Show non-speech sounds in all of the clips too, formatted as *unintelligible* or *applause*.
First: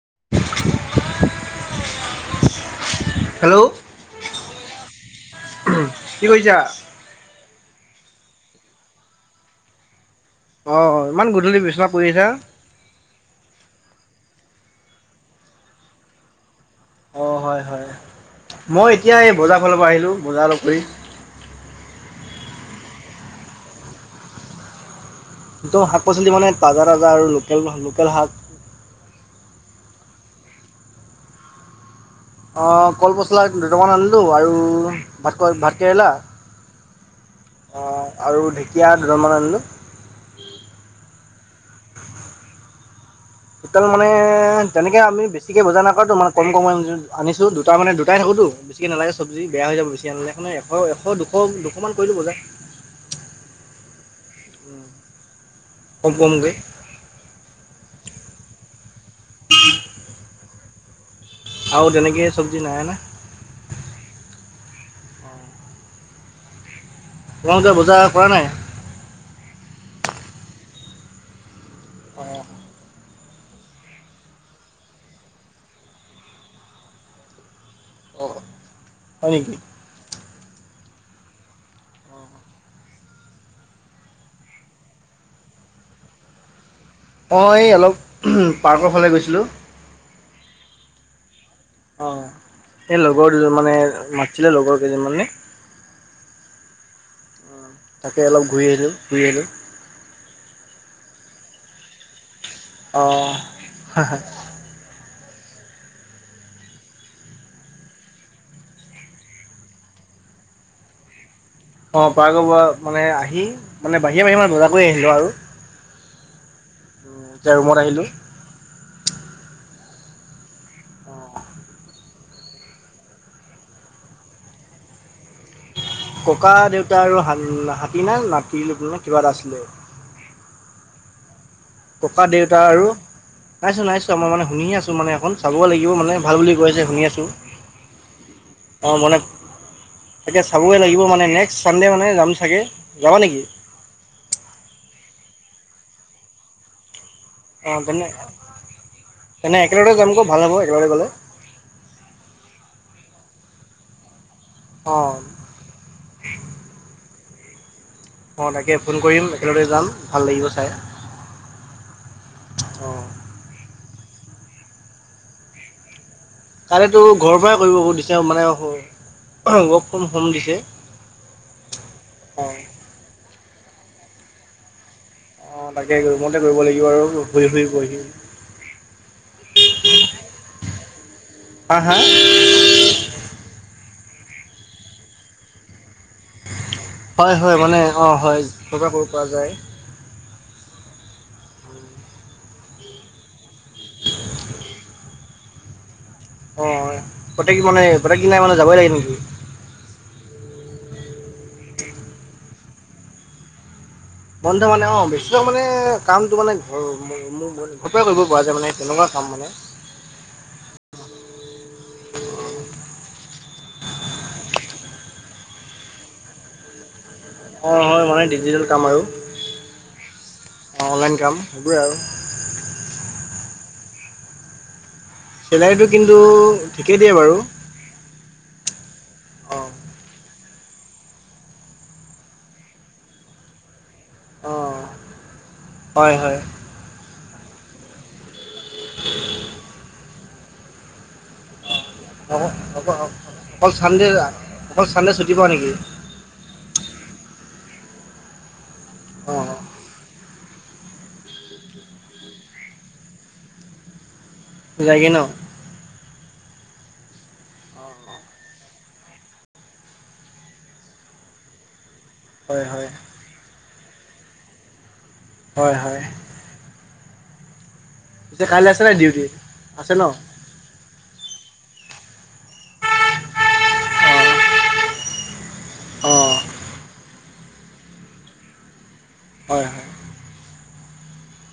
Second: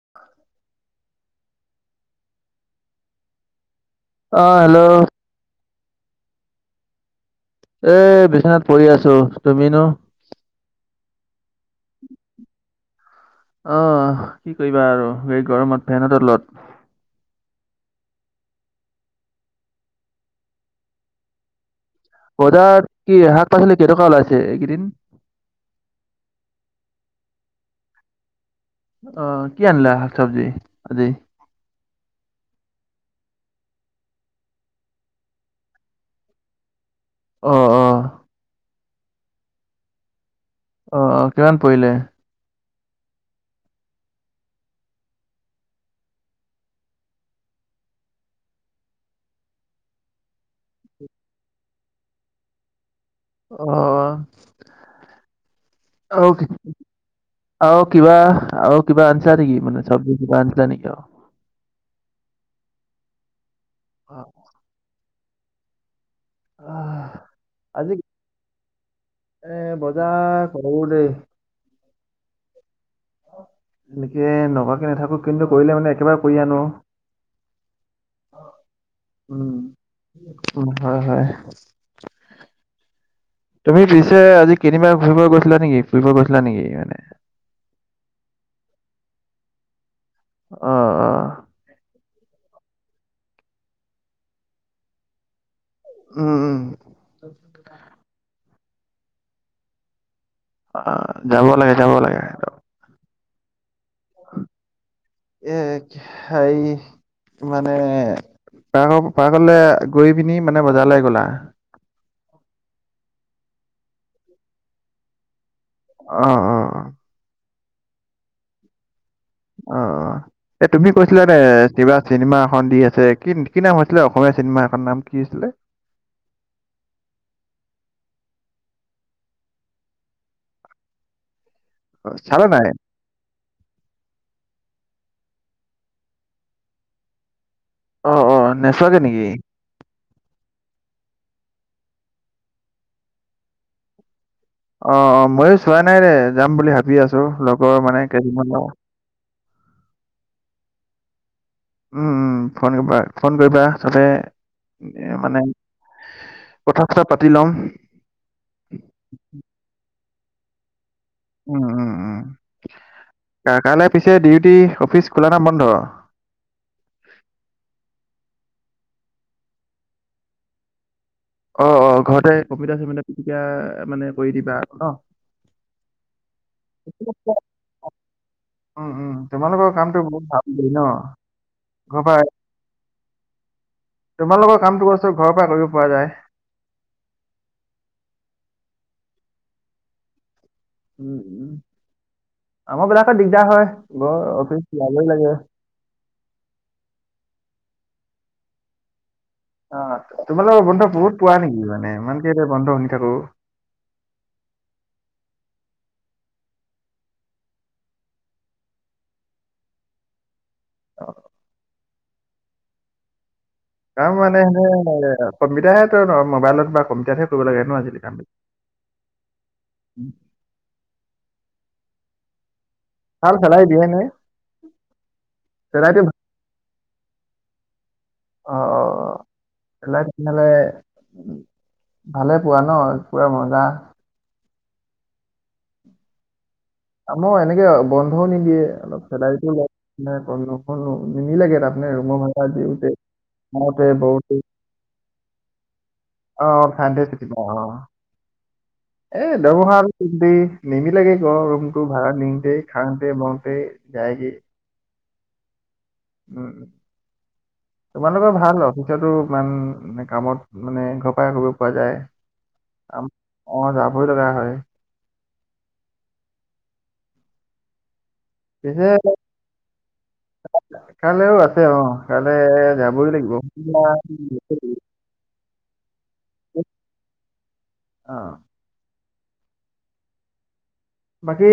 *unintelligible* Hello. অঁ hello কি কৰিছা? এ বিশ্বনাত পৰি আছো, তুমিনো? অঁ ইমান গধূলি বিচনা পৰি আছা। অঁ' কি কৰিবা আৰু এই গৰমত ফেনৰ তলত। অঁ' হয় হয়, মই এতিয়া এই বজাৰ ফালৰ পৰা আহিলোঁ বজাৰ অলপ কৰি। বজাত কি শাক পাচলি কেইটকা ওলাইছে এইকেইদিন। ত শাক পাচলি মানে তাজা তাজা আৰু লোকেল লোকেল শাক। অঁ' কি আনিলা শাক চাবজি আজি? অঁ' কলপচলা দুটামান আনিলোঁ আৰু ভাতক ভাতকেৰেলা- অ অ অঁ আৰু ঢেকীয়া দুদালমান আনিলোঁ। অঁ অঁ, কিমান পৰিলে? টোটেল মানে তেনেকে আমি বেছিকে বজাৰ নকৰাওঁতো মাল কম কম আনিছো, দুটা মানে দুটাই থাকোতো। বেছিকে নালাগে চব্জি বেয়া হৈ যাব বেছিকে আনিলে সেকানে এশ দুশ দুশমান কৰি লো বজাৰ। অঁ' কম আৰু কি? কমকৈ আৰু কিবা আৰু কিবা আনিছা নেকি মানে চৱজি কিবা আনিছা নেকি আৰু? আৰু তেনেকে চব্জি নাই আনা। অ' অহ' তোমালোকে বজাৰ কৰা নাই? এ বজাৰ কৰো দেই। অঁ' তেনেকে নকৱাকে নাথাকো। কিন্তু, কৰিলে মানে একেবাৰে কৰি আনো আও। হয় নেকি? উম' উম' হয় হয়। তুমি পিছে আজি কেনিবা ফুৰিব গৈছিলা নেকি ফুৰিব গৈছিলা নেকি মানে। অঁ' এই অলপ পাৰ্কৰ ফালে গৈছিলোঁ। অঁ অঁ। অঁ' এই লগৰ দুজনমানে মাতিছিলে লগৰ কেইজনমানে। উম উম' তাকে অলপ ঘূৰি আহিলো ফুৰি আছিলো। অঁ' যাব লাগে যাব লাগে অলপ। অ'‌ হাঁ হাঁ। এক হায়ি- মানে, পাৰ্ক পাৰ্কলে গৈ পিনি মানে বজাৰলে গ'লা। অঁ' পাৰ্গ পৰা মানে আহি মানে বাহিৰে বাহিৰে মানে বজাৰ কৰি আনিলো আৰু। অঁ' উম' এতিয়া ৰুমত আহিলো। অঁ অঁ, এ তুমি কৈছিলা যে কিবা- চিনেমা এখন দি আছে, কি কি নাম হৈছিলে অসমীয়া চিনেমা সেখন নাম কি হৈছিলে? ককা দেউতা আৰু হাতী নে নাতি কিবা এটা আছিলে। অ, ককা চালা দেউতা নাই? আৰু- নাইচোৱা নাই চোৱা মই মানে শুনিহে আছো মানে সেখন চাবগে লাগিব মানে ভাল বুলি কৈছে শুনি আছোঁ। অ', অ', অঁ নেচোৱাগে মনে- নেকি? এতিয়া চাব গৈ লাগিব মানে নেক্সট চানডে মানে যাম চাগে যাবা নেকি? অ, অ, মইয়ো চোৱা নাই ৰে, যাম বুলি ভাবি আছো। অ, লগৰ মানে তেনে, কেইজনমান লগৰ। তেনে, একেলগে যামগৈ, ভাল হ'ব একেলগে গ'লে। উম, উম, শনি বাৰ, ফোন কৰিবা তাতে অঁ মানে কথা-চথা পাতি লম। অ, তাকে ফোন কৰিম, একেলগতে যাম ভাল লাগিব চাই। উম, উম, উম, অঁ কাইলৈ পিছে ডিউটি, অফিচ খোলা না বন্ধ? তাৰে টো ঘৰৰ পৰাই কৰিব দিছে, মানে ৱৰ্ক ফ্ৰম, হোম দিছে। অ, অ, ঘৰতে অঁ কম্পিউটাৰ-চম্পিউটাৰ তেতিয়া মানে কৰি দিবা আৰু ন। অ, তাকে ৰুমতে কৰিব লাগিব আৰু শুই, শুই, কৰি দিম। উম, উম, তোমালোকৰ কামটো, বহুত ভাল বুলি ন, হা হা ঘৰ পাই। তোমালোকৰ কামটো অৱশ্যে, ঘৰৰ পৰা কৰিব পৰা যায়। হয়, হয়, মানে অ, হয়। ঘৰৰ পৰা কৰিব পৰা যায়। উম, আমাৰ বিলাকত দিগদাৰ হয়, ঘৰ অফিচ যাবই লাগে। অ, প্ৰত্যেকে মানে প্ৰত্যেক দিনাই মানে যাবই লাগে নেকি? অ, তোমালোকৰ বন্ধ বহুত পোৱা নেকি? মানে ইমানকে যে বন্ধ শুনি থাকো। বন্ধ মানে অ, বেছি ভাগ মানে, কাম মানে কামটো মানে ঘৰৰ মোৰ, ঘৰৰ পৰাই কৰিব পৰা যায়, মানে তেনেকুৱা কাম মানে অ, কাম মানে, সেই কম্পিউটাৰত হে, মোবাইলত বা কম্পিউটাৰত হে অ, হয় মানে, ডিজিটেল কাম আৰু অ, অনলাইন কাম সেইবোৰে আৰু। ভাল, চেলাৰী দিয়ে নে? চেলাৰীটো চেলাইটো কিন্তু, ঠিকেই দিয়ে বাৰু। অ, অ, অ, অ চেলাৰী ঠিকে হ'লে ভালে পোৱা ন, পুৰা মজা। অ, হয়, হয়। আমাৰ এনেকে আৰু বন্ধও নিদিয়ে, অলপ চেলাৰীটো কম, নিমিলেগে তাত মানে ৰুমৰ ভাৰা অক- দিওঁতে, অক- অকল খাওঁতে চানডে বহুতে অকল, চান্দে ছুটি পোৱা নেকি? অ, চান্দে ছুটী পাওঁ, অ, অ এই দৰমহা দি, নিমিলেগে ঘৰৰ ৰুমটো ভাড়া দিওঁতে, খাওঁতে, লওঁতে, যায়গে। যায়গে ন? উম, তোমালোকৰ ভাল হয়, আৰু অফিচতো ইমান কামত মানে ঘৰৰ পৰি কৰিব পৰা যায়। হয় হয় অ, যাবই লগা হয়। হয়, হয়। পিছে কাইলৈ আছে নে নাই ডিউটি, আছে ন? কাইাললৈও আছে অ, কাললৈ যাবই লাগিব। *unintelligible* অ, অ, হয়, হয়। বাকী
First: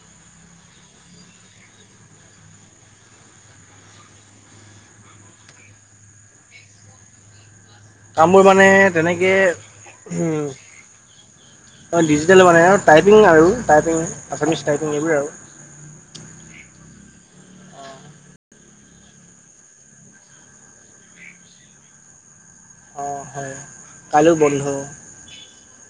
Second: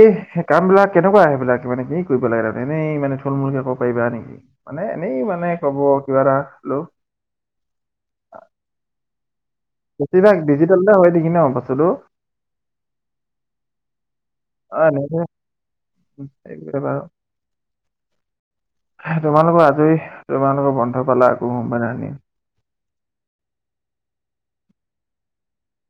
কামবিলাক কেনেকুৱা, সেইবিলাক মানে কি কৰিব লাগে, তাৰমানে এনেই মানে থুল-মূলকে কব পাৰিবা নেকি? মানে এনেই মানে, ক'ব কিবা এটা হ'লেও কামবোৰ মানে তেনেকেই বেছিভাগ উম, ডিজিটেলতে হয় নেকি ন বস্তুটো ডিজিটেল মানে, আৰু টাইপিং আৰু টাইপিং আছামিছ অ ষ্টটাইপিং এইবোৰে এনেকে আৰু *unintelligible* তোমালোকৰ আজৰি তোমালোকৰ বন্ধ পালা আকৌ সোমবাৰে আমি, অঁ হয় কাইলো বন্ধ।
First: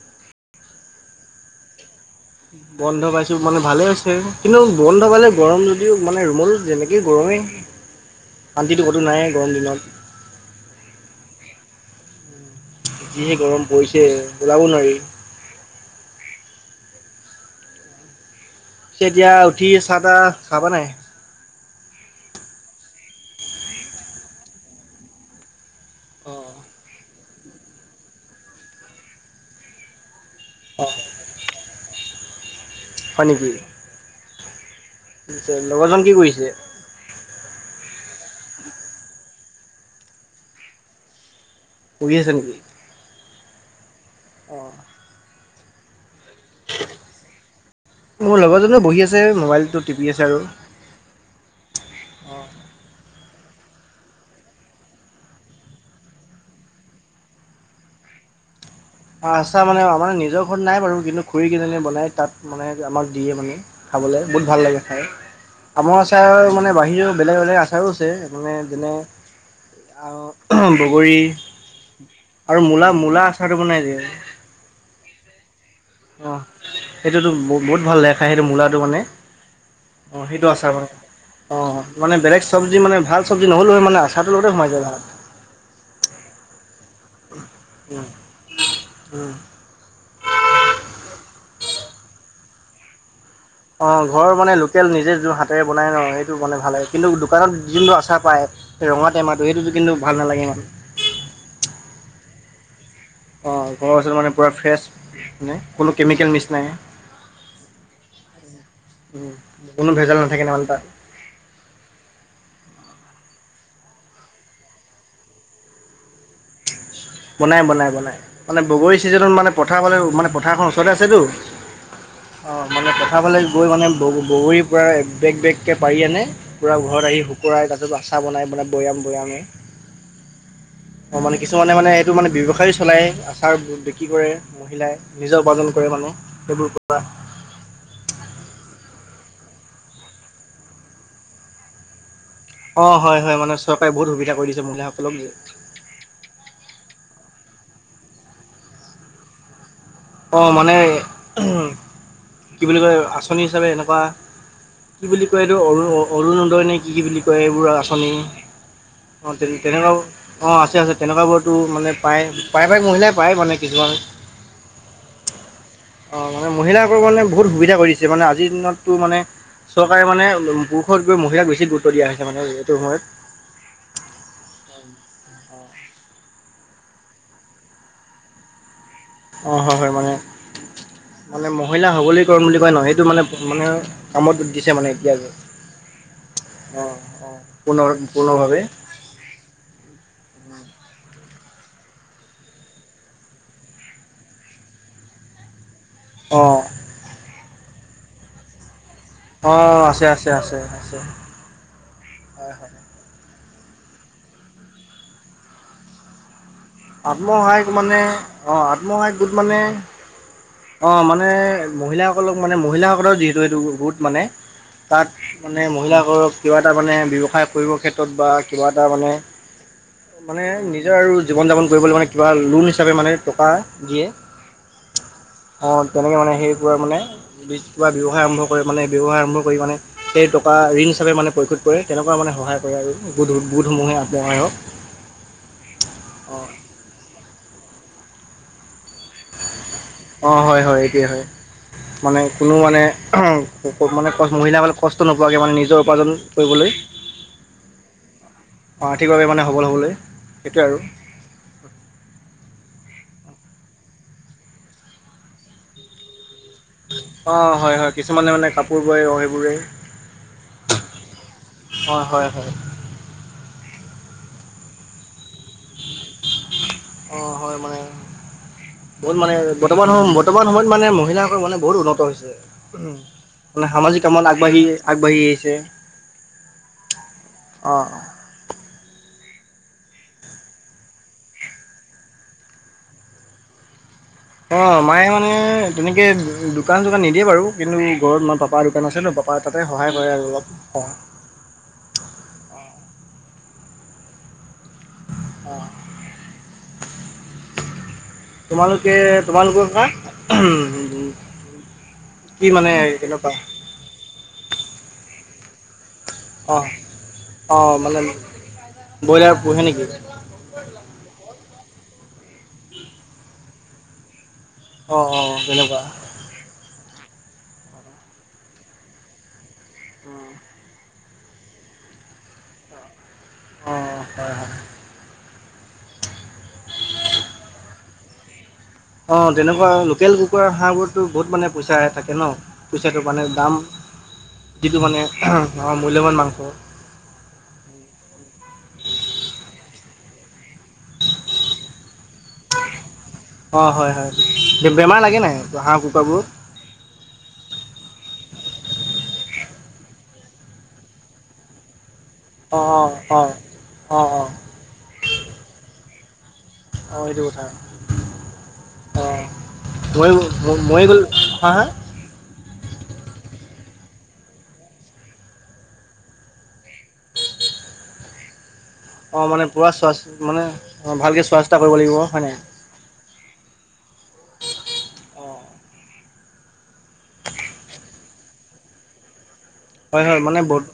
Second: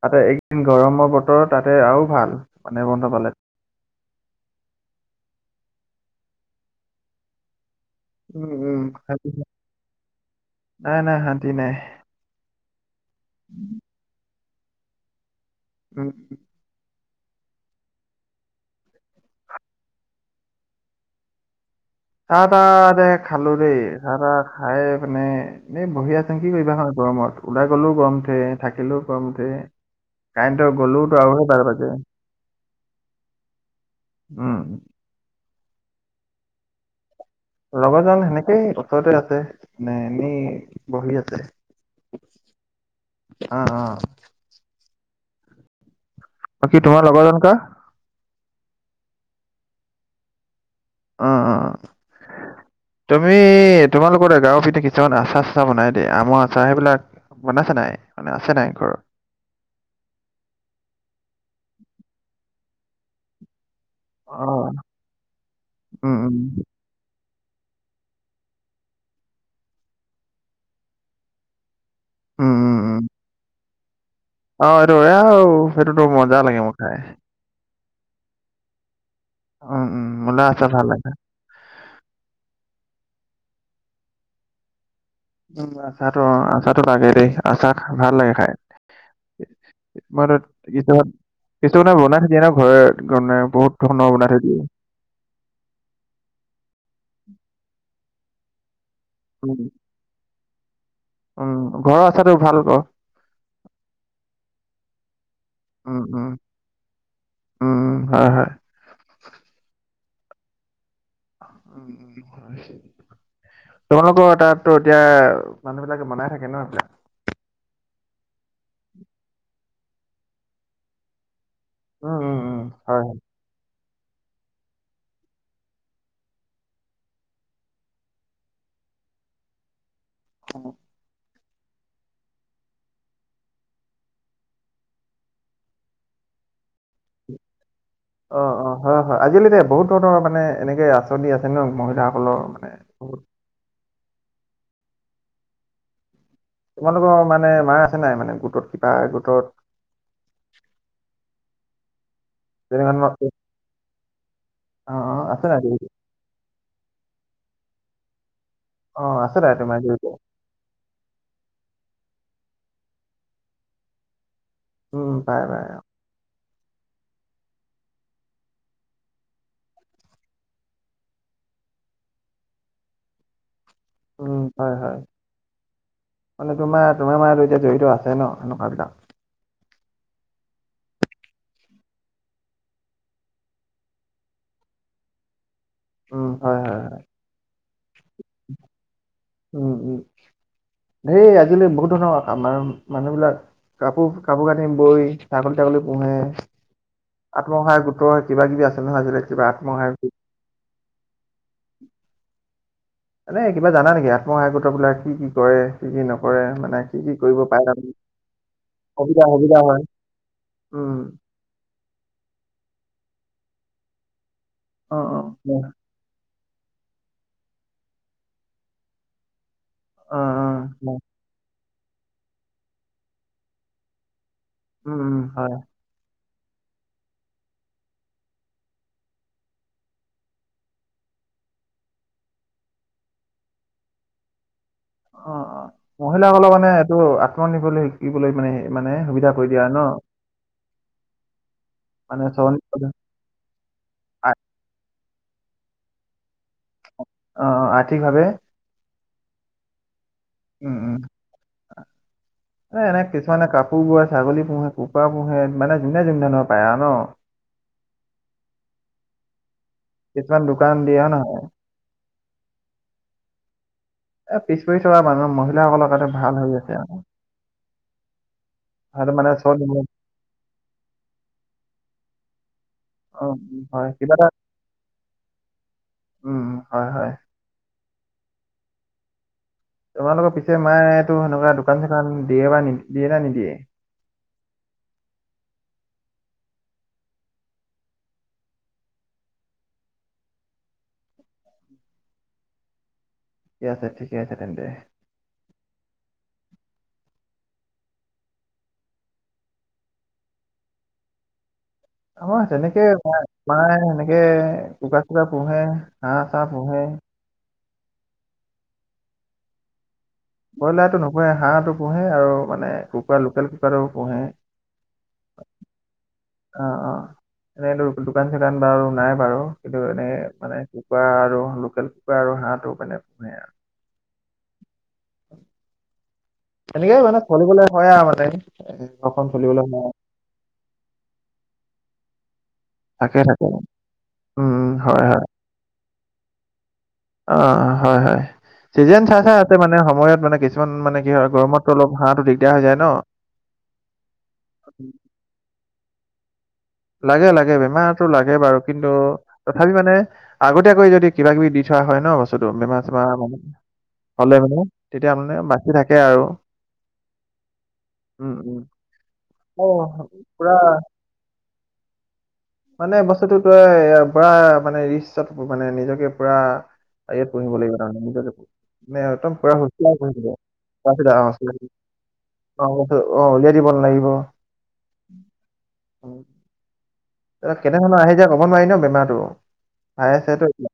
তাতে একদিন গৰমৰ বতৰ তাতে আৰু ভাল। মানে বন্ধ পালে পাইছো মানে ভালে হৈছে। কিন্তু বন্ধপালে গৰম যদিও মানে ৰুমত যেনেকে গৰমেই, উম উম শান্তিটো ক'তো নায়ে শান্তি নাই গৰম দিনত। নাই নাই শান্তি নাই। যিহে গৰম পৰিছে ওলাব নোৱাৰি। উম উম। এতিয়া উঠি চাহ তাহ খাবা নাই? চাহ তাহ যে খালো দেই চাহ তাহ খাই মানে এনে বহি আছো কি অঁ কৰিবা হয়। গৰমত ওলাই গ'লেও গৰম উঠে থাকিলেও গৰম উঠে, কাৰেণ্টৰ অঁ গ'লেও গৰমতে বাৰ বাজিজাই। হয় নেকি, উম লগৰজন কি কৰিছে? লগৰ জন সেনেকেই ওছৰতে আছে মানে এনেই বহি আছে। পঢ়ি আছে নেকি? অ অ অঁ বাকী তোমাৰ লগৰজন কা? মোৰ লগৰজনেও বহি আছে মোবাইলটো টিপি আছে আৰু, অ অ অ অঁ তুমি তোমালোকৰ গাঁৱৰ পিঠি কিছুমান আচাৰ চাচাৰ বনাই যে আমৰ আচাৰ সেইবিলাক, বনাইছে নাই মানে আছে নাই ঘৰত? আচচা মানে আমাৰ নিজৰ ঘৰত নাই বাৰু কিন্তু খুৰী কিজনে বনাই তাত মানে আমাক দিয়ে মানে। খাবলে অ বহুত ভাল লাগে খাই আমৰ উম উম আছাৰ মানে বাহিৰেও, বেলেগ বেলেগ আচাৰো আছে যেনে যেনে আউ বগৰী। উম আৰু উম মূলা উম মূলা আচাৰটো বনাই যে, অ হেইটো এয়াও অ সেইটোতো ব বহুত ভাল লাগে খাই সেইটো মূলাটো মানে। উম, উম, অ মূলা সেইটো আচাৰ আছাৰ ভাল বনাই। লাগে। অঁ মানে বেলেগ চবজি মানে ভাল চবজি নহলো হয় মানে আচাৰ টোৰ লগতে সোমাই যায় ভাত। উ আচাটো অ আচাটো লাগে দেই আচা উম ভাল লাগে খাই। উম কি ত কিছুমান কিছুমানমানে বনাই থৈ দিয়ে ন ঘৰ দনে অ ঘৰৰ মানে লোকেল নিজে যোৰহাট, তাতেৰে বনাই ন সেইটো মানে ভাল কিন্তু দোকানত যোনটো আচাৰ পায়, ৰঙা তেমাতো উম, সেইটো যে কিন্তু ভাল নালাগে সিমান। উম ঘৰৰ আচাটো ভাল ক। অ ঘৰৰ আছাৰটো মানে পুৰা ফ্ৰেচ মানে কোনো উম, কেমিকেল মিচ নাই। উম উম হয় হয়। উ কোনো ভেজাল নাথাকে মানে তাত। উম উম হয়। তোমলোকৰ তাতটো এতিয়া মানুহ বিলাকে বনাই থাকে ন এইবিলাক, বনাই বনাই বনাই, মানে বগৰী ছিজনত মানে পথাৰ ফালে মানে পথাৰখন ওচৰতে আছেতো। উম, উম, অ উম, মানে হয়, হয়। পথাৰ ফালে গৈ মানে বগ বগৰীৰ পৰা বেগ বেগকে পাৰি আনে। পূৰা ঘৰত আহি শুকুৱাই তাৰপিছত আচা বনাই বনাই বৈয়াম বৈয়ামেই। অহ। অ মানে কিছুমানে মানে এইটো মানে ব্যয়ৱসায় চলাই আচাৰ বিক্ৰী কৰে। বিলাই নিজে উপাৰ্জন কৰে মানোঁ সেইবোৰ পৰা। অ অ হয় হয় আজিলালি বহুত ধৰণৰ মানে এনেকে আঁচনি আছে ন মহিলাসকলৰ মানে। অ বহুত। হয় হয় মানে চৰকাৰে বহুত সুবিধা কৰি দিছে মহিলাসকলক যে। তোমালোকৰ মানে মাৰ আছে নাই মানে গোটত কিবা গোটত। অ মানে- কি বুলি তেনেকুৱা কয় ধৰণৰ আঁচনি হিচাপে এনেকুৱা, অ', কি অ', বুলি কয় আছে এইটো নাই অৰুণ- অৰুণোদয়নে কি কি বুলি কয় এইবোৰ আঁচনি, অ আছে তাই তোমাৰ জড়িত তেনেকুৱাও- অ আছে আছে তেনেকুৱাবোৰতো মানে পায় প্ৰায় প্ৰায় মহিলাই পায় মানে কিছুমান। উম পাই পাই। অ মানে মহিলাকো মানে বহুত সুবিধা কৰিছে মানে আজিৰ দিনততো মানে- চৰকাৰে মানে পুৰুষত গৈ মহিলাক বেছি গুৰুত্ব দিয়া হৈছে মানে এইটো সময়ত। উম হয় হয়, মানে তোমাৰ তোমাৰ মাজতো এতিয়া জড়িত আছে ন এনেকুৱা বিলাক। অঁহ হয় হয় মানে, মানে মহিলা সবলীকৰণ বুলি কয় ন এইটো মানে মানে- কামতো দিছে মানে এতিয়া যে, উম হয় হয় অ হয় অ পুনৰ পুৰ্নৰ ভাৱে। উম উম। সেই আজিলৈ বহুত ধৰণৰ আমান মানুহ বিলাক কাপোৰ কাপোৰ কানি বৈ- ছাগলী ছাগলী পোহে, অ' আত্মসহায়ক গোট্ৰৰ কিবা কিবি আছে নহয় আছিলে। অঁহ আছে আছে আছে আছে। উম। হয় হয়। মানে কিবা জানা নেকি আত্মসহায়কত বিলাক কি কি কৰে কি কি নকৰে মানে? কি কি কৰিব পাৰে আত্মসহায়ক তাৰমানে মানে অঁহ আত্মসহায়ক সুবিধা গোট সুবিধা মানে- হয় অ উম মানে মহিলাসকলক মানে মহিলাসকলৰ যিহেতু এইটো গোট মানে- অ তাত অ অ মানে মহিলাসকলক - কিবা এটা মানে ব্যৱসায় কৰিবৰ ক্ষেত্ৰত বা কিবা এটা মানে, অ অ মানে নিজৰ আৰু- জীৱন যাপন কৰিবলৈ মানে কিবা লোন হিচাপে মানে টকা দিয়ে। উম উম হয়। অঁহ তেনেকৈ মানে সেইবোৰ মানে, কিবা ব্যৱসায় আৰম্ভ কৰে মানে ব্যৱসায় আৰম্ভ কৰি মানে- সেই টকা ঋণ হিচাপে মানে প্ৰশোধ কৰে তেনেকুৱা মানে সহায় কৰে আৰু গোধসমূহে আত্মহাই হওক। অ অ। মহিলাসকলক মানে এইটো আত্মনিৰ্ভৰ শিকিবলৈ মানে মানে সুবিধা কৰি দিয়া আৰু ন। অঁহ হয় হয় এইটোৱে হয়, মানে কোনো মানে- মানে অ', মহিলাবলে কষ্ট নোপোৱাকৈ মানে নিজৰ উপাৰ্জন কৰিবলৈ। অ অ আৰ্থিকভাৱে। আৰ্থিকভাৱ মানে সবল হ'বলৈ। সেইটোৱে উম আৰু উম। এ এনে কিছুমানে কাপোৰ পোহে ছাগলী পোহে কুকুৰা পোহে মানে যোনে যোন ধৰণৰ পায় আৰু ন। অঁহ হয় হয় কিছুমানে মানে কাপোৰ বৰে সেইবোৰে। কিছুমান দোকান দিয়ে হয় নহয়। অ', হয়, হয়, এ পিছ পৰি থকা মানুহৰ মহ মহিলাসকলৰ কাৰতে ভাল হৈ গৈ আছে আৰু, অ', হয়, মানে ভাল বহুত মানে চব। বৰ্তমান সম বৰ্তমান সময়ত মানে মহিলাসকল মানে বহুত উন্নত হৈছে, অ', উম, মানে হয় সামাজিক কিবা কামত এটা আগবাঢ়ি। আগবাঢ়ি আহিছে, উম, উম, হয়, হয়। অ। তোমালোকৰ পিছে মায়ে টো সেনেকুৱা দোকান - চোকান দিয়ে বা নি দিয়ে নে নিদিয়ে? অ মায়ে মানে তেনেকে দোকান - চোকান নিদিয়ে বাৰু কিন্তু ঘৰত মাৰ পাপা দোকান আছে ন পা পা তাতে সহায় কৰে আৰু অলপ স ঠিকে আছে ঠিকে আছে তেন্তে। অ। *inaudible* তোমালোকে তোমালোকৰ পৰা উহম আমাৰ তেনেকে মা মায়ে সেনেকে কুকুৰা - চুকুৰা পোহে, হাঁহ - চাঁহ পোহে। অঁ মানে ব্ৰইলাৰ পোহে নেকি? ব্ৰইলাৰটো নুপোহে, হাঁহটো পোহে আৰু মানে কুকাৰ লোকেল কুকুৰাটো পোহে। অ অ তেনেকুৱা। অ অ, এনেতো দোকান- চোকান বাৰু নাই বাৰু কিন্তু এনেকে মানে কুকুৰা আৰু লোকেল কুকুৰা আৰু হাঁহটো মানে পোহে আৰু। অঁ হয় হয়। তেনেকেই মানে চলিবলৈ হয় আৰু মানে ঘৰখন অ', চলিবলৈ তেনেকুৱা হয়। লোকেল কুকুৰা, হাঁহবোৰতো বহুত মানে পইচাই থাকে ন? পইচাটো থাকে মানে থাকে। দাম উম, উম, যিটো মানে হয়, হয়। আহাঁ আমাৰ মূল্যৱান মাংস। অ হয় হয়। ছিজন চাই চাই ইহতে মানে সময়ত মানে কিছুমান মানে কি হয় গৰমতো অলপ হাঁহটো দিগদাৰ হৈ যায় ন? অঁ হয় হয়, বে বেমাৰ লাগে নাই হাঁহ, কুকুৰাবোৰত? লাগে লাগে বেমাৰটো লাগে বাৰু কিন্তু তথাপি মানে আগতীয়াকৈ যদি কিবা - কিবি দি থোৱা হয় ন বস্তুটো বেমাৰ - অ', চেমাৰ অ', মানে অ'। অ', অ', হলে মানে। তেতিয়া মানে বাচি থাকে আৰু। অ এইটো কথা, উম, উম। অ অ' মইও ম পুৰা ময় গল হা হা? মানে বস্তুটো তই পুৰা মানে ৰিক্সত মানে নিজকে পুৰা অ ইয়াত পুহিব লাগিব তাৰমানে নিজৰ নে অ', একদম মানে পূৰা শু চোৱা *inaudible* কৰিছিল মানে অ', ত। ভালকে চোৱা চিতা কৰিব লাগিব হয় নাই? অ হতে, অ উলিয়াই দিব নালাগিব, উম অ'। উম। অ কেনেফালে আহি যায় ক'ব নোৱাৰি ন বেমাৰটো? হয় হয় মানে ভাইৰাছে বত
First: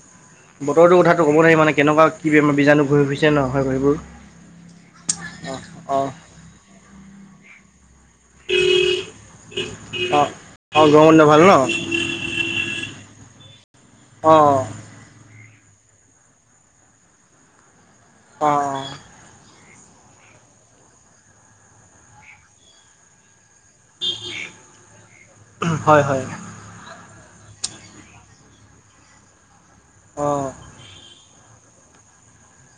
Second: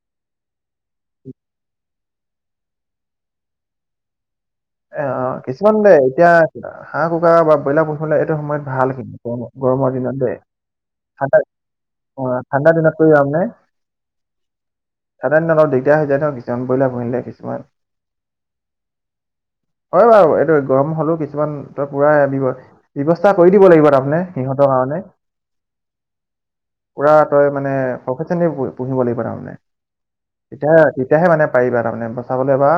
বতৰটো কথাটো ক'ব নোৱাৰি মানে কেনেকুৱা কি বেম বীজাণু ঘূৰি ফুৰিছে ন হয় সেইবোৰ। এ অ কিছুমান দে এতিয়া হাঁহ, কুকুৰা বা ব্ৰইলাৰ ব হলে এইটো সময়ত ভালখিনি গ গৰমৰ দিনত অ', দেই অ', গৰম দিনত ঠাণ্ডা ভাল ন? অ ঠাণ্ডা দিনত কৈ আমে অ'। ঠাণ্ডা দিনত অলপ দিগদাৰ হৈ যায় ন কিছুমান ব্ৰইলাৰ পুহিলে কিছমান। অ'। হয় বাৰু এইটো গৰম হলেও কিছুমান তই পুৰা ব্যৱ ব্যৱস্থা কৰি দিব লাগিব তাৰ মানে সিহঁতৰ কাৰণে। হয় হয় পুৰা তই মানে প্ৰফেচনে পু পুহিব লাগিব তাৰমানে। অ'। তেতিয়া তেতিয়াহে মানে পাৰিবা তাৰমানে বচাবলৈ বা